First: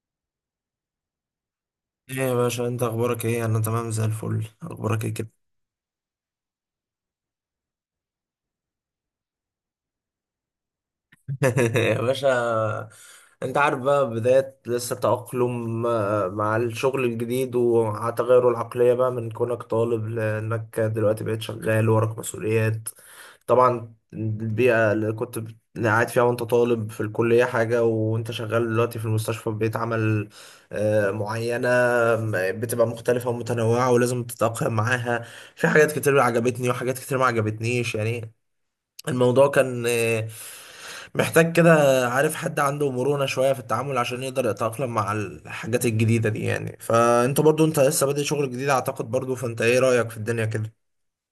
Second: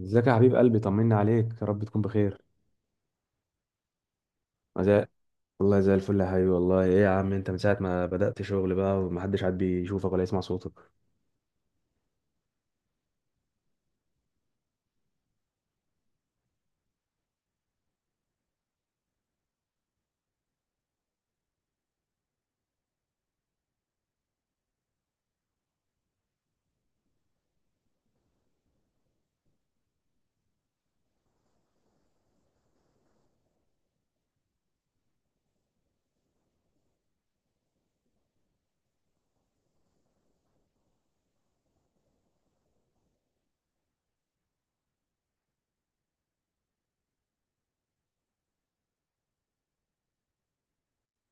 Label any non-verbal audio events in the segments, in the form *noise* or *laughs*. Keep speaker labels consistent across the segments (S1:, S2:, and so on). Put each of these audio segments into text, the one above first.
S1: ازيك يا حبيب قلبي؟ طمني عليك. يا رب تكون
S2: ايه يا
S1: بخير.
S2: باشا، انت اخبارك ايه؟ انا تمام زي الفل. اخبارك
S1: زي...
S2: ايه كده؟
S1: والله زي الفل يا حبيبي، والله. ايه يا عم، انت من ساعة ما بدأت شغل بقى، ومحدش عاد بيشوفك ولا يسمع صوتك.
S2: *laughs* يا باشا، انت عارف بقى، بداية لسه تأقلم مع الشغل الجديد ومع تغير العقلية بقى من كونك طالب، لأنك دلوقتي بقيت شغال وراك مسؤوليات. طبعا البيئة اللي اللي قاعد فيها وانت طالب في الكلية حاجة، وانت شغال دلوقتي في المستشفى ببيئة عمل معينة. بتبقى مختلفة ومتنوعة، ولازم تتأقلم معاها. في حاجات كتير عجبتني وحاجات كتير ما عجبتنيش يعني. الموضوع كان محتاج كده. عارف، حد عنده مرونة شوية في التعامل، عشان يقدر يتأقلم مع الحاجات الجديدة دي يعني. فانت برضو انت لسه بادئ شغل جديد اعتقد، برضو فانت ايه رأيك في الدنيا كده؟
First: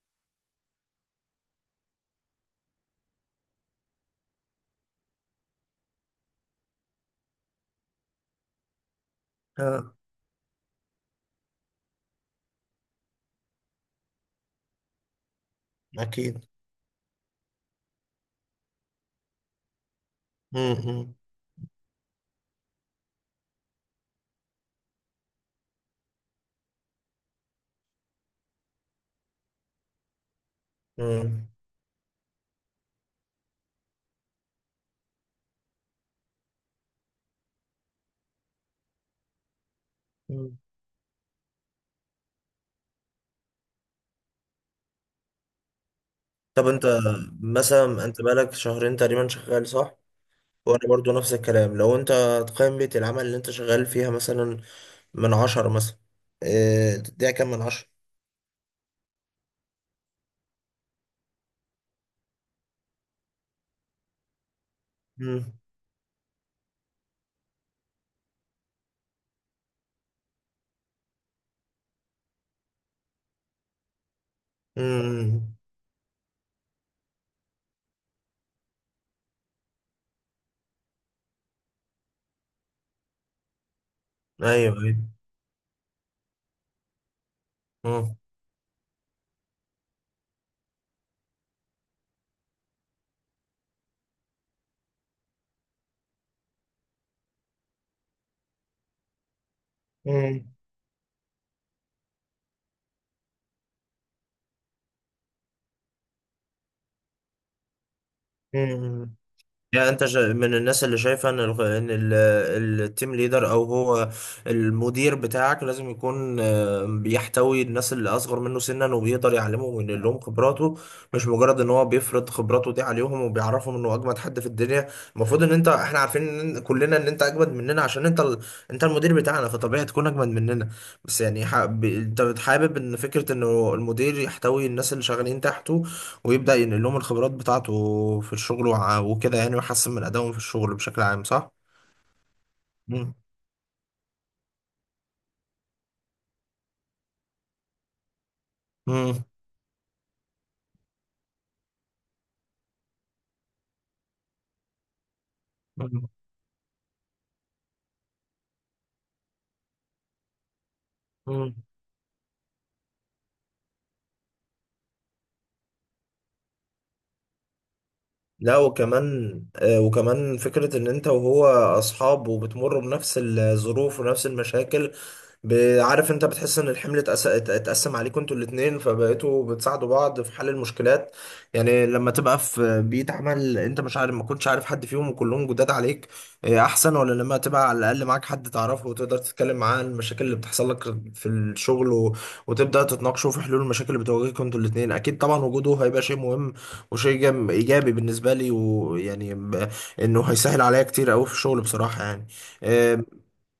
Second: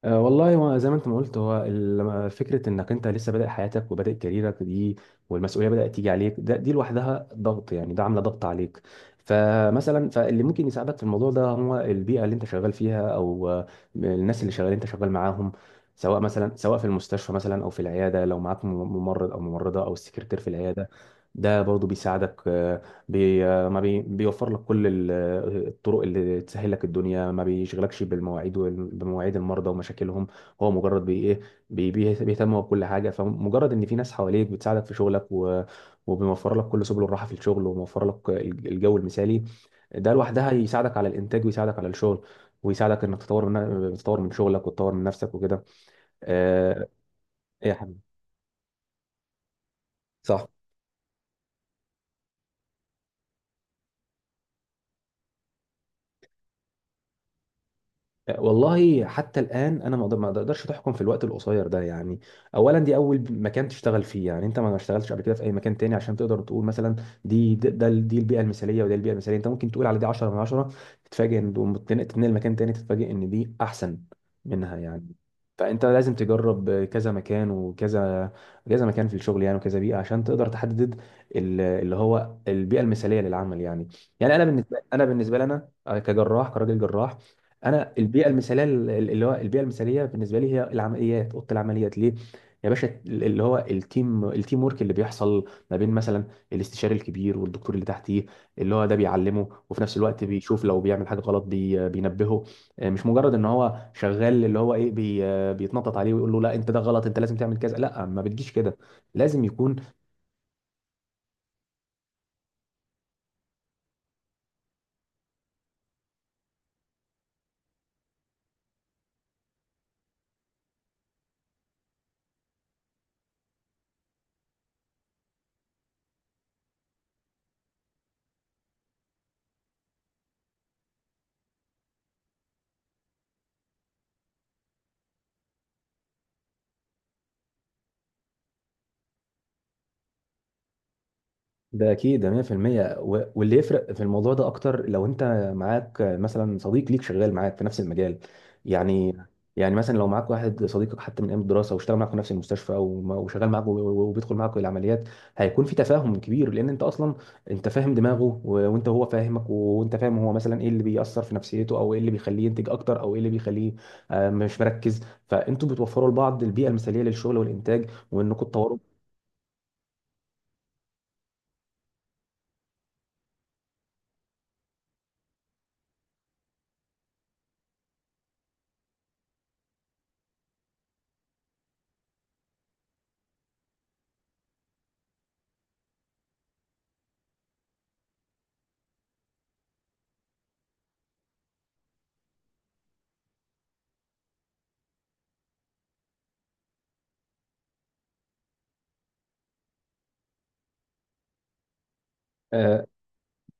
S1: أه، والله، هو زي ما انت ما قلت، هو لما فكره انك انت لسه بادئ حياتك وبادئ كاريرك دي، والمسؤوليه بدات تيجي عليك، دي لوحدها ضغط، يعني ده عامله ضغط عليك.
S2: اه.
S1: فمثلا، فاللي ممكن يساعدك في الموضوع ده هو البيئه اللي انت شغال فيها، او الناس اللي شغال انت شغال معاهم، سواء،
S2: اكيد.
S1: مثلا، في المستشفى، مثلا، او في العياده، لو معاك ممرض او ممرضه او السكرتير في العياده،
S2: امم.
S1: ده برضه بيساعدك. بي ما بي بيوفر لك كل الطرق اللي تسهل لك الدنيا، ما بيشغلكش بالمواعيد بمواعيد المرضى ومشاكلهم. هو مجرد بي ايه،
S2: مم.
S1: بيهتم بكل حاجه. فمجرد ان في ناس حواليك بتساعدك في شغلك، وبيوفر لك كل سبل الراحه في الشغل، وموفر لك الجو المثالي، ده لوحدها يساعدك على الانتاج، ويساعدك على الشغل، ويساعدك انك تطور من شغلك، وتطور من نفسك وكده.
S2: طب انت،
S1: آه، ايه يا حبيبي.
S2: مثلا انت بقالك شهرين تقريبا شغال، صح؟
S1: صح.
S2: وانا برضو نفس الكلام. لو انت تقيم بيئة العمل اللي انت شغال فيها مثلا، من عشرة مثلا، اه تديها كام من عشرة؟
S1: والله، حتى الآن أنا ما أقدرش تحكم في الوقت القصير ده. يعني أولا دي أول مكان تشتغل فيه، يعني أنت ما اشتغلتش قبل كده في أي
S2: امم.
S1: مكان تاني عشان تقدر تقول مثلا دي البيئة المثالية، وده البيئة المثالية. أنت ممكن تقول على دي 10 من 10، تتفاجئ إن تتنقل مكان تاني، تتفاجئ إن دي أحسن منها، يعني.
S2: امم.
S1: فأنت لازم تجرب كذا مكان، كذا مكان في الشغل، يعني، وكذا بيئة عشان تقدر تحدد اللي هو البيئة المثالية للعمل، يعني. يعني
S2: ايوه،
S1: أنا
S2: ايوه.
S1: بالنسبة لنا كراجل جراح. انا البيئه المثاليه، اللي هو البيئه المثاليه بالنسبه لي هي اوضه العمليات، ليه يا باشا؟ اللي هو التيم ورك اللي بيحصل ما بين، مثلا، الاستشاري الكبير والدكتور اللي تحتيه، اللي هو ده بيعلمه، وفي نفس الوقت
S2: مم.
S1: بيشوف لو بيعمل حاجه غلط بينبهه. آه، مش مجرد ان هو شغال، اللي هو ايه، بيتنطط عليه ويقول له لا، انت ده غلط، انت لازم تعمل كذا. لا، ما بتجيش كده،
S2: مم.
S1: لازم يكون.
S2: يعني انت من الناس اللي شايفه ان التيم ليدر، او هو المدير بتاعك، لازم يكون بيحتوي الناس اللي اصغر منه سنا، وبيقدر يعلمهم وينقل لهم خبراته. مش مجرد ان هو بيفرض خبراته دي عليهم وبيعرفهم انه اجمد حد في الدنيا. المفروض ان انت، احنا عارفين ان كلنا ان انت اجمد مننا عشان انت انت المدير بتاعنا، فطبيعي تكون اجمد مننا. بس يعني انت حابب ان فكره انه المدير يحتوي الناس اللي شغالين تحته، ويبدأ ينقل لهم الخبرات بتاعته في الشغل وكده يعني، ويحسن من أدائهم في الشغل بشكل عام، صح؟
S1: ده اكيد، ده 100%.
S2: مم.
S1: واللي يفرق في الموضوع ده اكتر لو انت معاك، مثلا، صديق ليك شغال معاك في نفس المجال، يعني.
S2: مم.
S1: يعني مثلا لو معاك واحد صديقك حتى من ايام الدراسه، واشتغل معاك في نفس المستشفى، وشغال معاك، وبيدخل معاك العمليات، هيكون في تفاهم كبير، لان انت اصلا انت فاهم دماغه، وانت هو فاهمك، وانت فاهم هو، مثلا، ايه اللي بيأثر في
S2: مم.
S1: نفسيته، او ايه اللي بيخليه ينتج اكتر، او ايه اللي بيخليه مش مركز. فانتوا بتوفروا لبعض البيئه المثاليه للشغل والانتاج، وانكم
S2: لا،
S1: تطوروا.
S2: وكمان وكمان فكرة ان انت وهو اصحاب، وبتمروا بنفس الظروف ونفس المشاكل. عارف انت بتحس ان الحمل اتقسم عليكم انتوا الاتنين، فبقيتوا بتساعدوا بعض في حل المشكلات. يعني لما تبقى في بيئة عمل انت مش عارف، ما كنتش عارف حد فيهم وكلهم جداد عليك، احسن ولا لما تبقى على الاقل معاك حد تعرفه وتقدر تتكلم معاه عن المشاكل اللي بتحصل لك في الشغل، وتبدأ تتناقشوا في حلول المشاكل اللي بتواجهكم انتوا الاتنين؟ اكيد طبعا، وجوده هيبقى شيء مهم وشيء ايجابي بالنسبه لي، ويعني انه هيسهل عليا كتير قوي في الشغل بصراحه يعني.
S1: آه،
S2: آم.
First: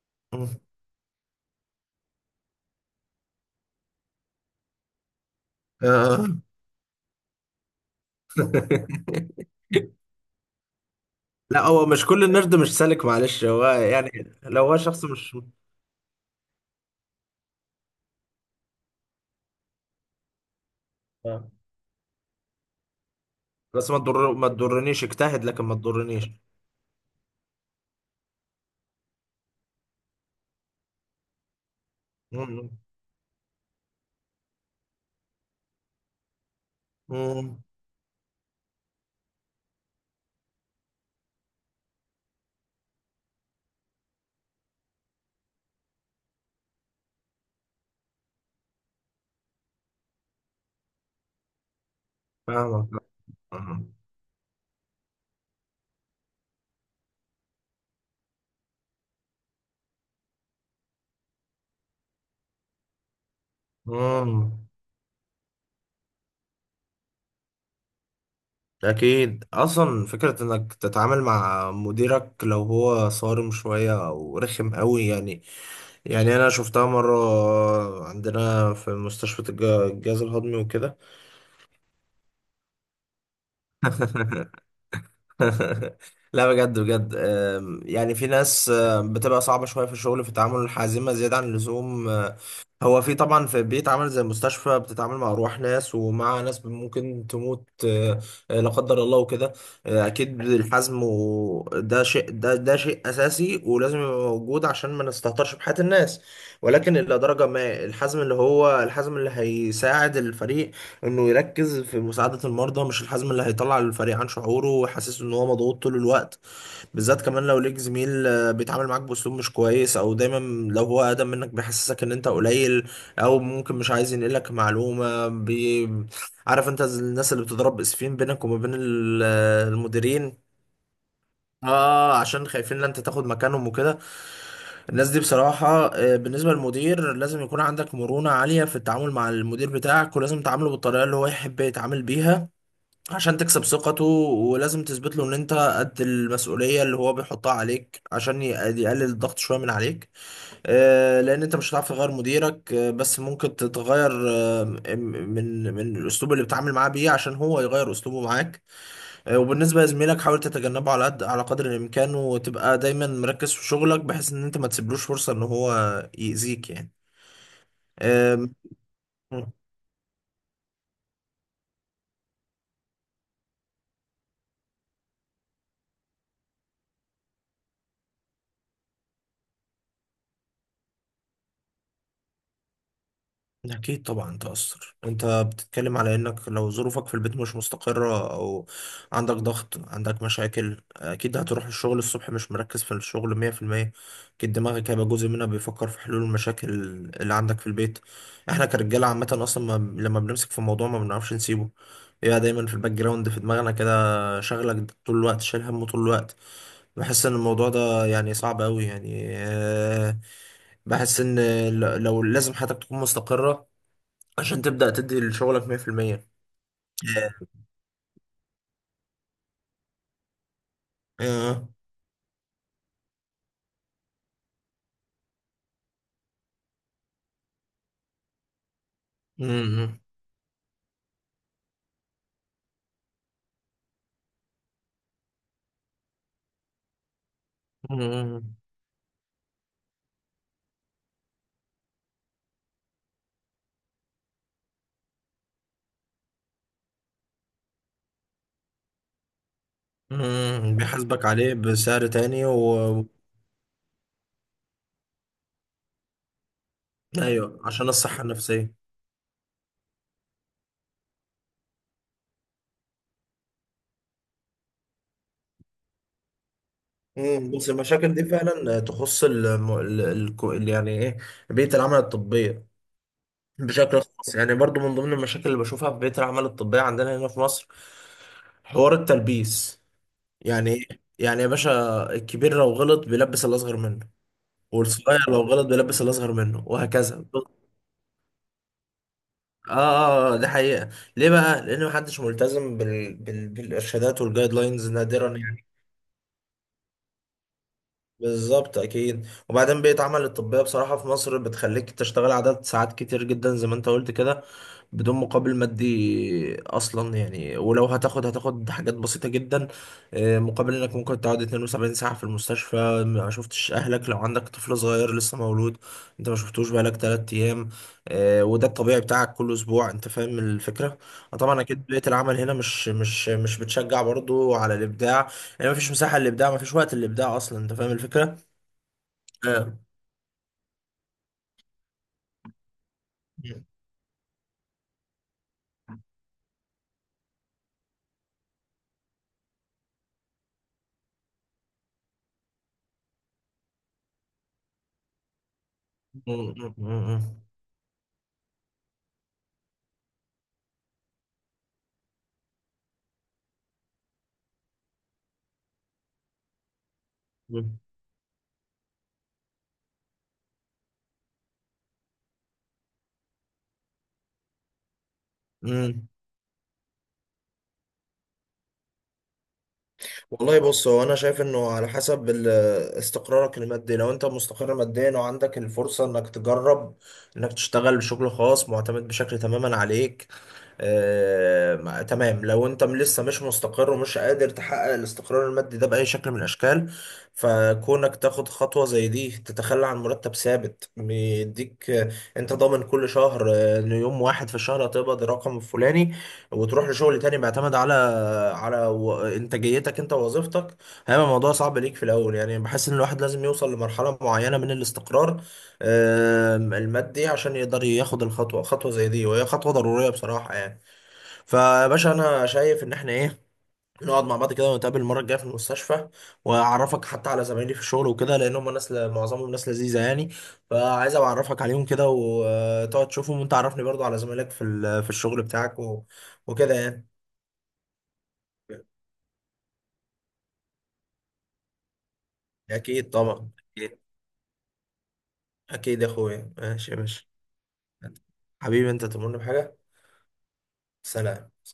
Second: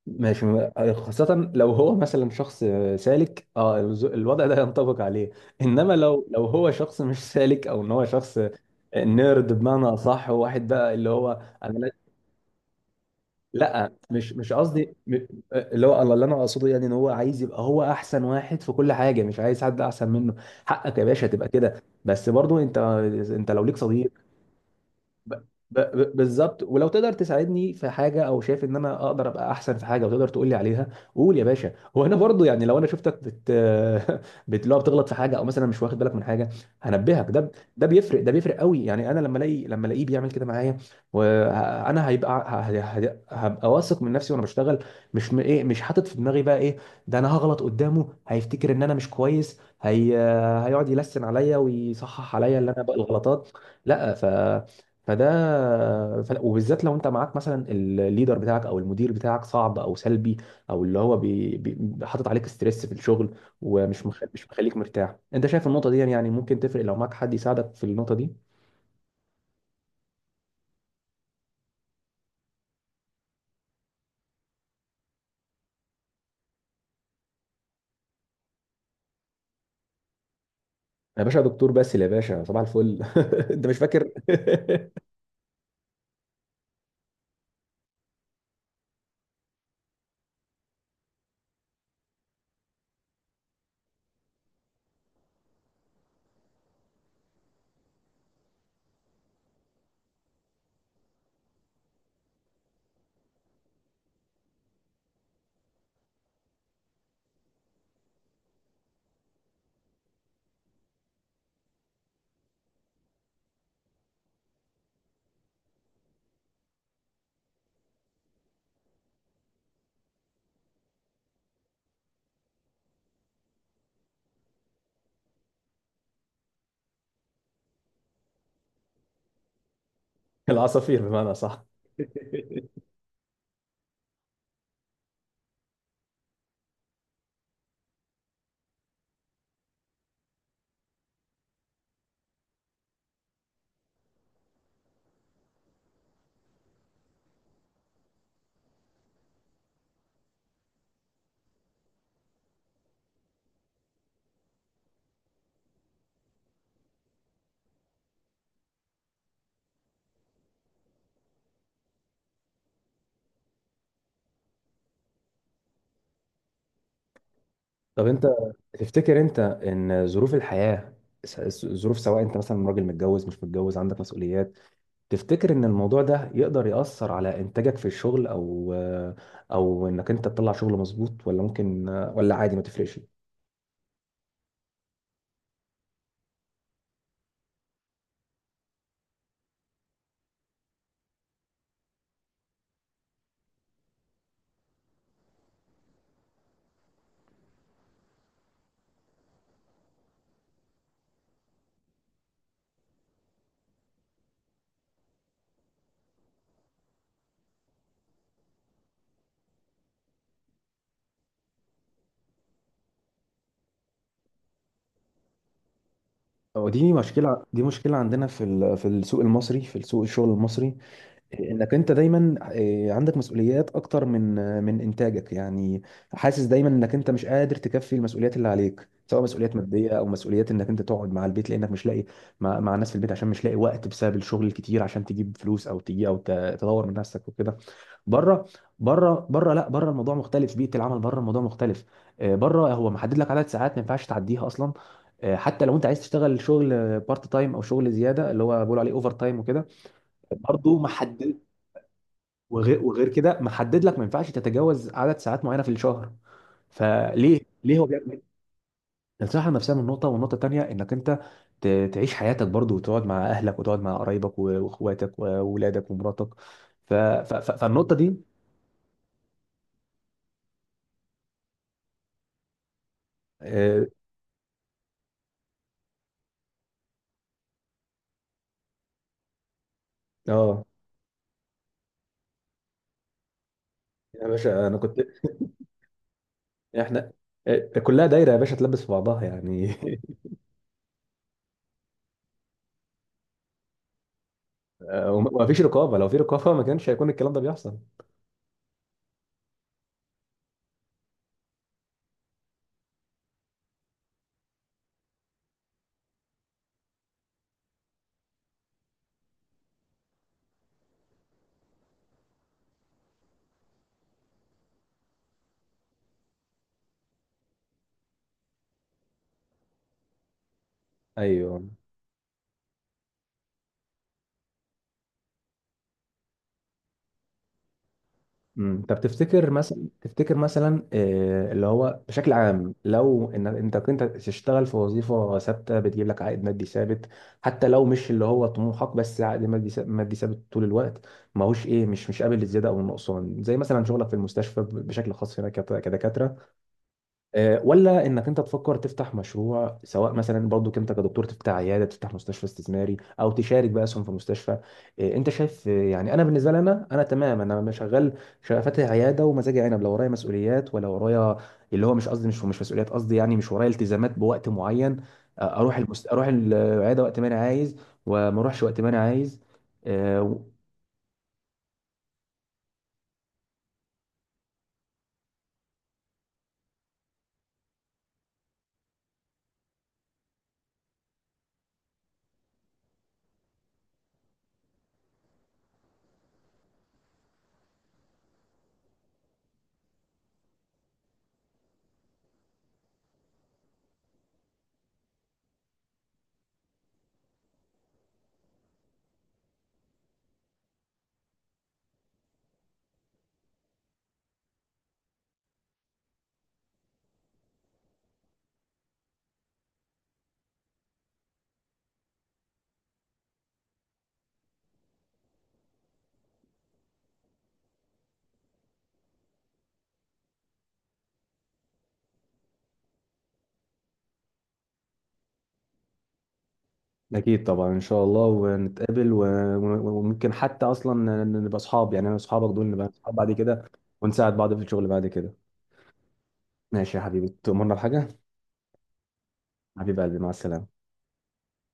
S1: ماشي. خاصة لو هو، مثلا، شخص سالك. اه، الوضع ده ينطبق عليه. انما
S2: آه.
S1: لو هو شخص مش سالك، او ان هو شخص
S2: *laughs*
S1: نيرد، بمعنى اصح، وواحد بقى اللي هو...
S2: لا،
S1: انا،
S2: هو
S1: لا.
S2: مش كل النرد مش سالك، معلش، هو
S1: لا،
S2: يعني
S1: مش
S2: لو هو
S1: قصدي
S2: شخص مش...
S1: اللي هو، اللي انا اقصده، يعني، ان هو عايز يبقى هو احسن واحد في كل حاجة، مش عايز حد احسن منه. حقك يا باشا تبقى
S2: آه.
S1: كده، بس برضو انت، لو ليك
S2: بس
S1: صديق
S2: ما تضرنيش،
S1: ب...
S2: اجتهد لكن ما تضرنيش.
S1: بالظبط، ولو تقدر تساعدني في حاجه، او شايف ان انا اقدر ابقى احسن في حاجه وتقدر تقول لي عليها، قول يا باشا. وانا برضو، يعني،
S2: مم.
S1: لو انا شفتك بت *laughs* بت لو بتغلط في حاجه، او مثلا مش واخد بالك من حاجه، هنبهك. ده
S2: مم.
S1: ده بيفرق قوي، يعني انا لما الاقيه بيعمل كده معايا، وانا هبقى واثق من نفسي وانا بشتغل. مش م... ايه مش حاطط في دماغي بقى ايه، ده انا هغلط قدامه هيفتكر ان انا مش كويس. هيقعد يلسن عليا ويصحح عليا اللي انا
S2: فاهمك.
S1: بقى الغلطات.
S2: مم.
S1: لا. فده وبالذات لو انت معاك، مثلا، الليدر بتاعك او المدير بتاعك صعب او سلبي، او اللي هو حاطط عليك ستريس في الشغل، ومش مخ... مش
S2: مم.
S1: مخليك مرتاح. انت شايف النقطه دي، يعني ممكن تفرق لو معاك حد يساعدك في النقطه دي.
S2: اكيد، اصلا فكره انك تتعامل مع مديرك لو هو صارم شويه او رخم قوي يعني. يعني انا شفتها مره عندنا في مستشفى الجهاز الهضمي وكده.
S1: يا باشا دكتور باسل، يا باشا صباح الفل. *laughs* انت مش فاكر؟
S2: *laughs*
S1: *laughs*
S2: *laughs* لا بجد بجد، يعني في ناس بتبقى صعبة شوية في الشغل، في التعامل، الحازمة زيادة عن اللزوم. هو في طبعا، في بيتعامل زي المستشفى، بتتعامل مع أرواح ناس ومع ناس ممكن تموت، لا قدر الله وكده. أكيد الحزم، وده شيء، ده شيء أساسي ولازم يبقى موجود عشان ما نستهترش بحياة الناس. ولكن إلى درجة ما، الحزم اللي هيساعد الفريق انه يركز في مساعدة المرضى، مش الحزم اللي هيطلع الفريق عن شعوره ويحسسه ان هو مضغوط طول الوقت. بالذات كمان لو ليك زميل بيتعامل معاك باسلوب مش كويس، او دايما لو هو اقدم منك بيحسسك ان انت قليل، او ممكن مش عايز ينقلك معلومة. عارف انت، زي الناس اللي بتضرب اسفين بينك وما بين المديرين،
S1: العصافير، بمعنى، صح.
S2: اه عشان خايفين ان انت تاخد مكانهم وكده. الناس دي بصراحة، بالنسبة للمدير، لازم يكون عندك مرونة عالية في التعامل مع المدير بتاعك، ولازم تعامله بالطريقة اللي هو يحب يتعامل بيها عشان تكسب ثقته، ولازم تثبت له ان انت قد المسؤوليه اللي هو بيحطها عليك عشان يقلل الضغط شويه من عليك. لان انت مش هتعرف تغير مديرك، بس ممكن تتغير من الاسلوب اللي بتتعامل معاه بيه، عشان هو يغير اسلوبه معاك. وبالنسبه لزميلك، حاول تتجنبه على قدر الامكان، وتبقى دايما مركز في شغلك بحيث ان انت ما تسيبلوش فرصه ان هو يأذيك يعني.
S1: طب انت، تفتكر انت
S2: آم.
S1: ان ظروف الحياه، ظروف، سواء انت، مثلا، راجل متجوز مش متجوز، عندك مسؤوليات، تفتكر ان الموضوع ده يقدر يأثر على انتاجك في الشغل، او انك انت تطلع شغل مظبوط، ولا ممكن، ولا عادي ما تفرقش؟
S2: أكيد طبعا تأثر. أنت بتتكلم على إنك لو ظروفك في البيت مش مستقرة، أو عندك ضغط، عندك مشاكل، أكيد هتروح الشغل الصبح مش مركز في الشغل مية في المية. أكيد دماغك هيبقى جزء منها بيفكر في حلول المشاكل اللي عندك في البيت. إحنا كرجالة عامة، أصلا ما لما بنمسك في موضوع ما بنعرفش نسيبه. بيبقى دايما في الباك جراوند في دماغنا كده، شغلك طول الوقت، شايل همه طول الوقت. بحس إن الموضوع ده يعني صعب أوي يعني. بحس ان لو، لازم حياتك تكون مستقرة عشان تبدأ تدي لشغلك 100%.
S1: ودي
S2: ياه.
S1: مشكلة، دي مشكلة عندنا في في السوق المصري، في السوق الشغل المصري.
S2: آه.
S1: انك انت دايما، آه، عندك مسؤوليات اكتر من انتاجك، يعني. حاسس دايما انك انت مش قادر تكفي المسؤوليات اللي عليك، سواء مسؤوليات ماديه،
S2: مم.
S1: او مسؤوليات انك انت تقعد مع البيت، لانك مش لاقي مع الناس في البيت، عشان مش لاقي وقت بسبب الشغل الكتير، عشان تجيب فلوس، او تجي تدور من نفسك وكده. بره.
S2: مم.
S1: بره بره، لا، بره الموضوع مختلف، بيئه العمل بره الموضوع مختلف. آه، بره هو محدد لك عدد ساعات ما ينفعش تعديها اصلا. آه، حتى لو انت عايز تشتغل شغل بارت تايم، او شغل زياده اللي هو بيقولوا عليه اوفر تايم وكده،
S2: مم.
S1: برضه
S2: بيحاسبك
S1: محدد.
S2: عليه بسعر تاني و...
S1: وغير كده محدد لك، ما ينفعش تتجاوز عدد ساعات معينه في الشهر.
S2: ايوه،
S1: ليه هو
S2: عشان
S1: بيعمل كده؟
S2: الصحة النفسية.
S1: الصحه النفسيه من نقطه، والنقطه الثانيه انك انت تعيش حياتك برضو، وتقعد مع اهلك، وتقعد مع قرايبك، واخواتك واولادك ومراتك.
S2: مم. بس
S1: فالنقطه
S2: المشاكل
S1: دي.
S2: دي فعلا تخص الم... ال... ال... ال- يعني ايه، بيئة العمل الطبية
S1: اه.
S2: بشكل خاص يعني. برضو من ضمن المشاكل اللي بشوفها في بيئة العمل الطبية عندنا هنا في مصر حوار التلبيس.
S1: آه،
S2: يعني ايه؟ يعني يا باشا، الكبير لو غلط بيلبس الأصغر منه،
S1: يا باشا، انا كنت...
S2: والصغير لو غلط بيلبس الأصغر منه،
S1: احنا،
S2: وهكذا.
S1: آه، كلها دايره يا باشا، تلبس في بعضها،
S2: اه،
S1: يعني.
S2: اه، ده حقيقة. ليه بقى؟ لان محدش ملتزم بالارشادات والجايد
S1: *laughs*
S2: لاينز
S1: آه،
S2: نادرا
S1: وما فيش
S2: يعني.
S1: رقابه، لو في رقابه ما كانش هيكون الكلام ده بيحصل.
S2: بالظبط، اكيد. وبعدين بيئة عمل الطبية بصراحة في مصر بتخليك تشتغل عدد ساعات كتير جدا زي ما انت قلت كده، بدون مقابل مادي اصلا يعني، ولو هتاخد حاجات بسيطة جدا. مقابل انك ممكن تقعد 72 ساعة في المستشفى ما شفتش اهلك، لو عندك طفل صغير لسه مولود انت ما شفتوش بقالك 3 ايام. وده الطبيعي بتاعك كل اسبوع، انت فاهم الفكرة.
S1: ايوه.
S2: طبعا اكيد بيئة العمل هنا مش بتشجع برضو على الابداع. يعني مفيش مساحة للإبداع، مفيش وقت للإبداع أصلا، أنت فاهم الفكرة؟
S1: طب
S2: آه.
S1: تفتكر مثلا آه، اللي هو بشكل عام، لو ان انت كنت تشتغل في وظيفه ثابته بتجيب لك عائد مادي ثابت، حتى لو مش اللي هو طموحك، بس عائد مادي مادي ثابت طول الوقت، ماهوش، ايه، مش قابل للزياده او النقصان، زي مثلا شغلك في المستشفى، بشكل خاص هنا كدكاتره. آه، ولا انك انت تفكر تفتح مشروع، سواء مثلا برضو انت كدكتور، تفتح عياده، تفتح مستشفى استثماري، او تشارك بقى اسهم في مستشفى. آه، انت شايف؟ آه، يعني انا بالنسبه لي، انا تمام، انا مش شغال. شغال فاتح عياده ومزاجي عنب، لو ورايا مسؤوليات، ولا ورايا، اللي هو مش قصدي، مش مسؤوليات، قصدي يعني مش ورايا التزامات بوقت معين. آه،
S2: مم.
S1: اروح العياده وقت ما انا عايز، وما اروحش وقت ما انا عايز. آه،
S2: والله بص، هو أنا شايف إنه على حسب استقرارك المادي. لو أنت مستقر ماديا وعندك الفرصة إنك تجرب إنك تشتغل بشغل خاص معتمد بشكل تماما عليك، تمام. لو انت لسه مش مستقر ومش قادر تحقق الاستقرار المادي ده بأي شكل من الأشكال، فكونك تاخد خطوة زي دي، تتخلى عن مرتب ثابت بيديك، انت ضامن كل شهر ان يوم واحد في الشهر هتقبض الرقم الفلاني، وتروح لشغل تاني بيعتمد على انتاجيتك انت ووظيفتك، هيبقى الموضوع صعب ليك في الاول يعني. بحس ان الواحد لازم يوصل لمرحلة معينة من الاستقرار المادي عشان يقدر ياخد خطوة زي دي، وهي خطوة ضرورية بصراحة يعني. فيا باشا، انا شايف ان احنا ايه، نقعد مع بعض كده، ونتقابل المره الجايه في المستشفى، واعرفك حتى على زمايلي في الشغل وكده، لان هم ناس معظمهم ناس لذيذه يعني. فعايز أبقى اعرفك عليهم كده وتقعد تشوفهم، وانت عرفني برضو على زمايلك في الشغل بتاعك وكده يعني.
S1: أكيد طبعا إن شاء الله، ونتقابل، وممكن حتى أصلا نبقى أصحاب، يعني أنا وأصحابك دول نبقى
S2: اكيد
S1: أصحاب بعد
S2: طبعا.
S1: كده،
S2: اكيد.
S1: ونساعد بعض في الشغل بعد كده.
S2: أكيد يا اخويا. ماشي
S1: ماشي
S2: يا
S1: يا
S2: باشا.
S1: حبيبي، تؤمرنا بحاجة؟
S2: حبيبي انت تمرني بحاجه.
S1: حبيب قلبي، مع السلامة.
S2: سلام.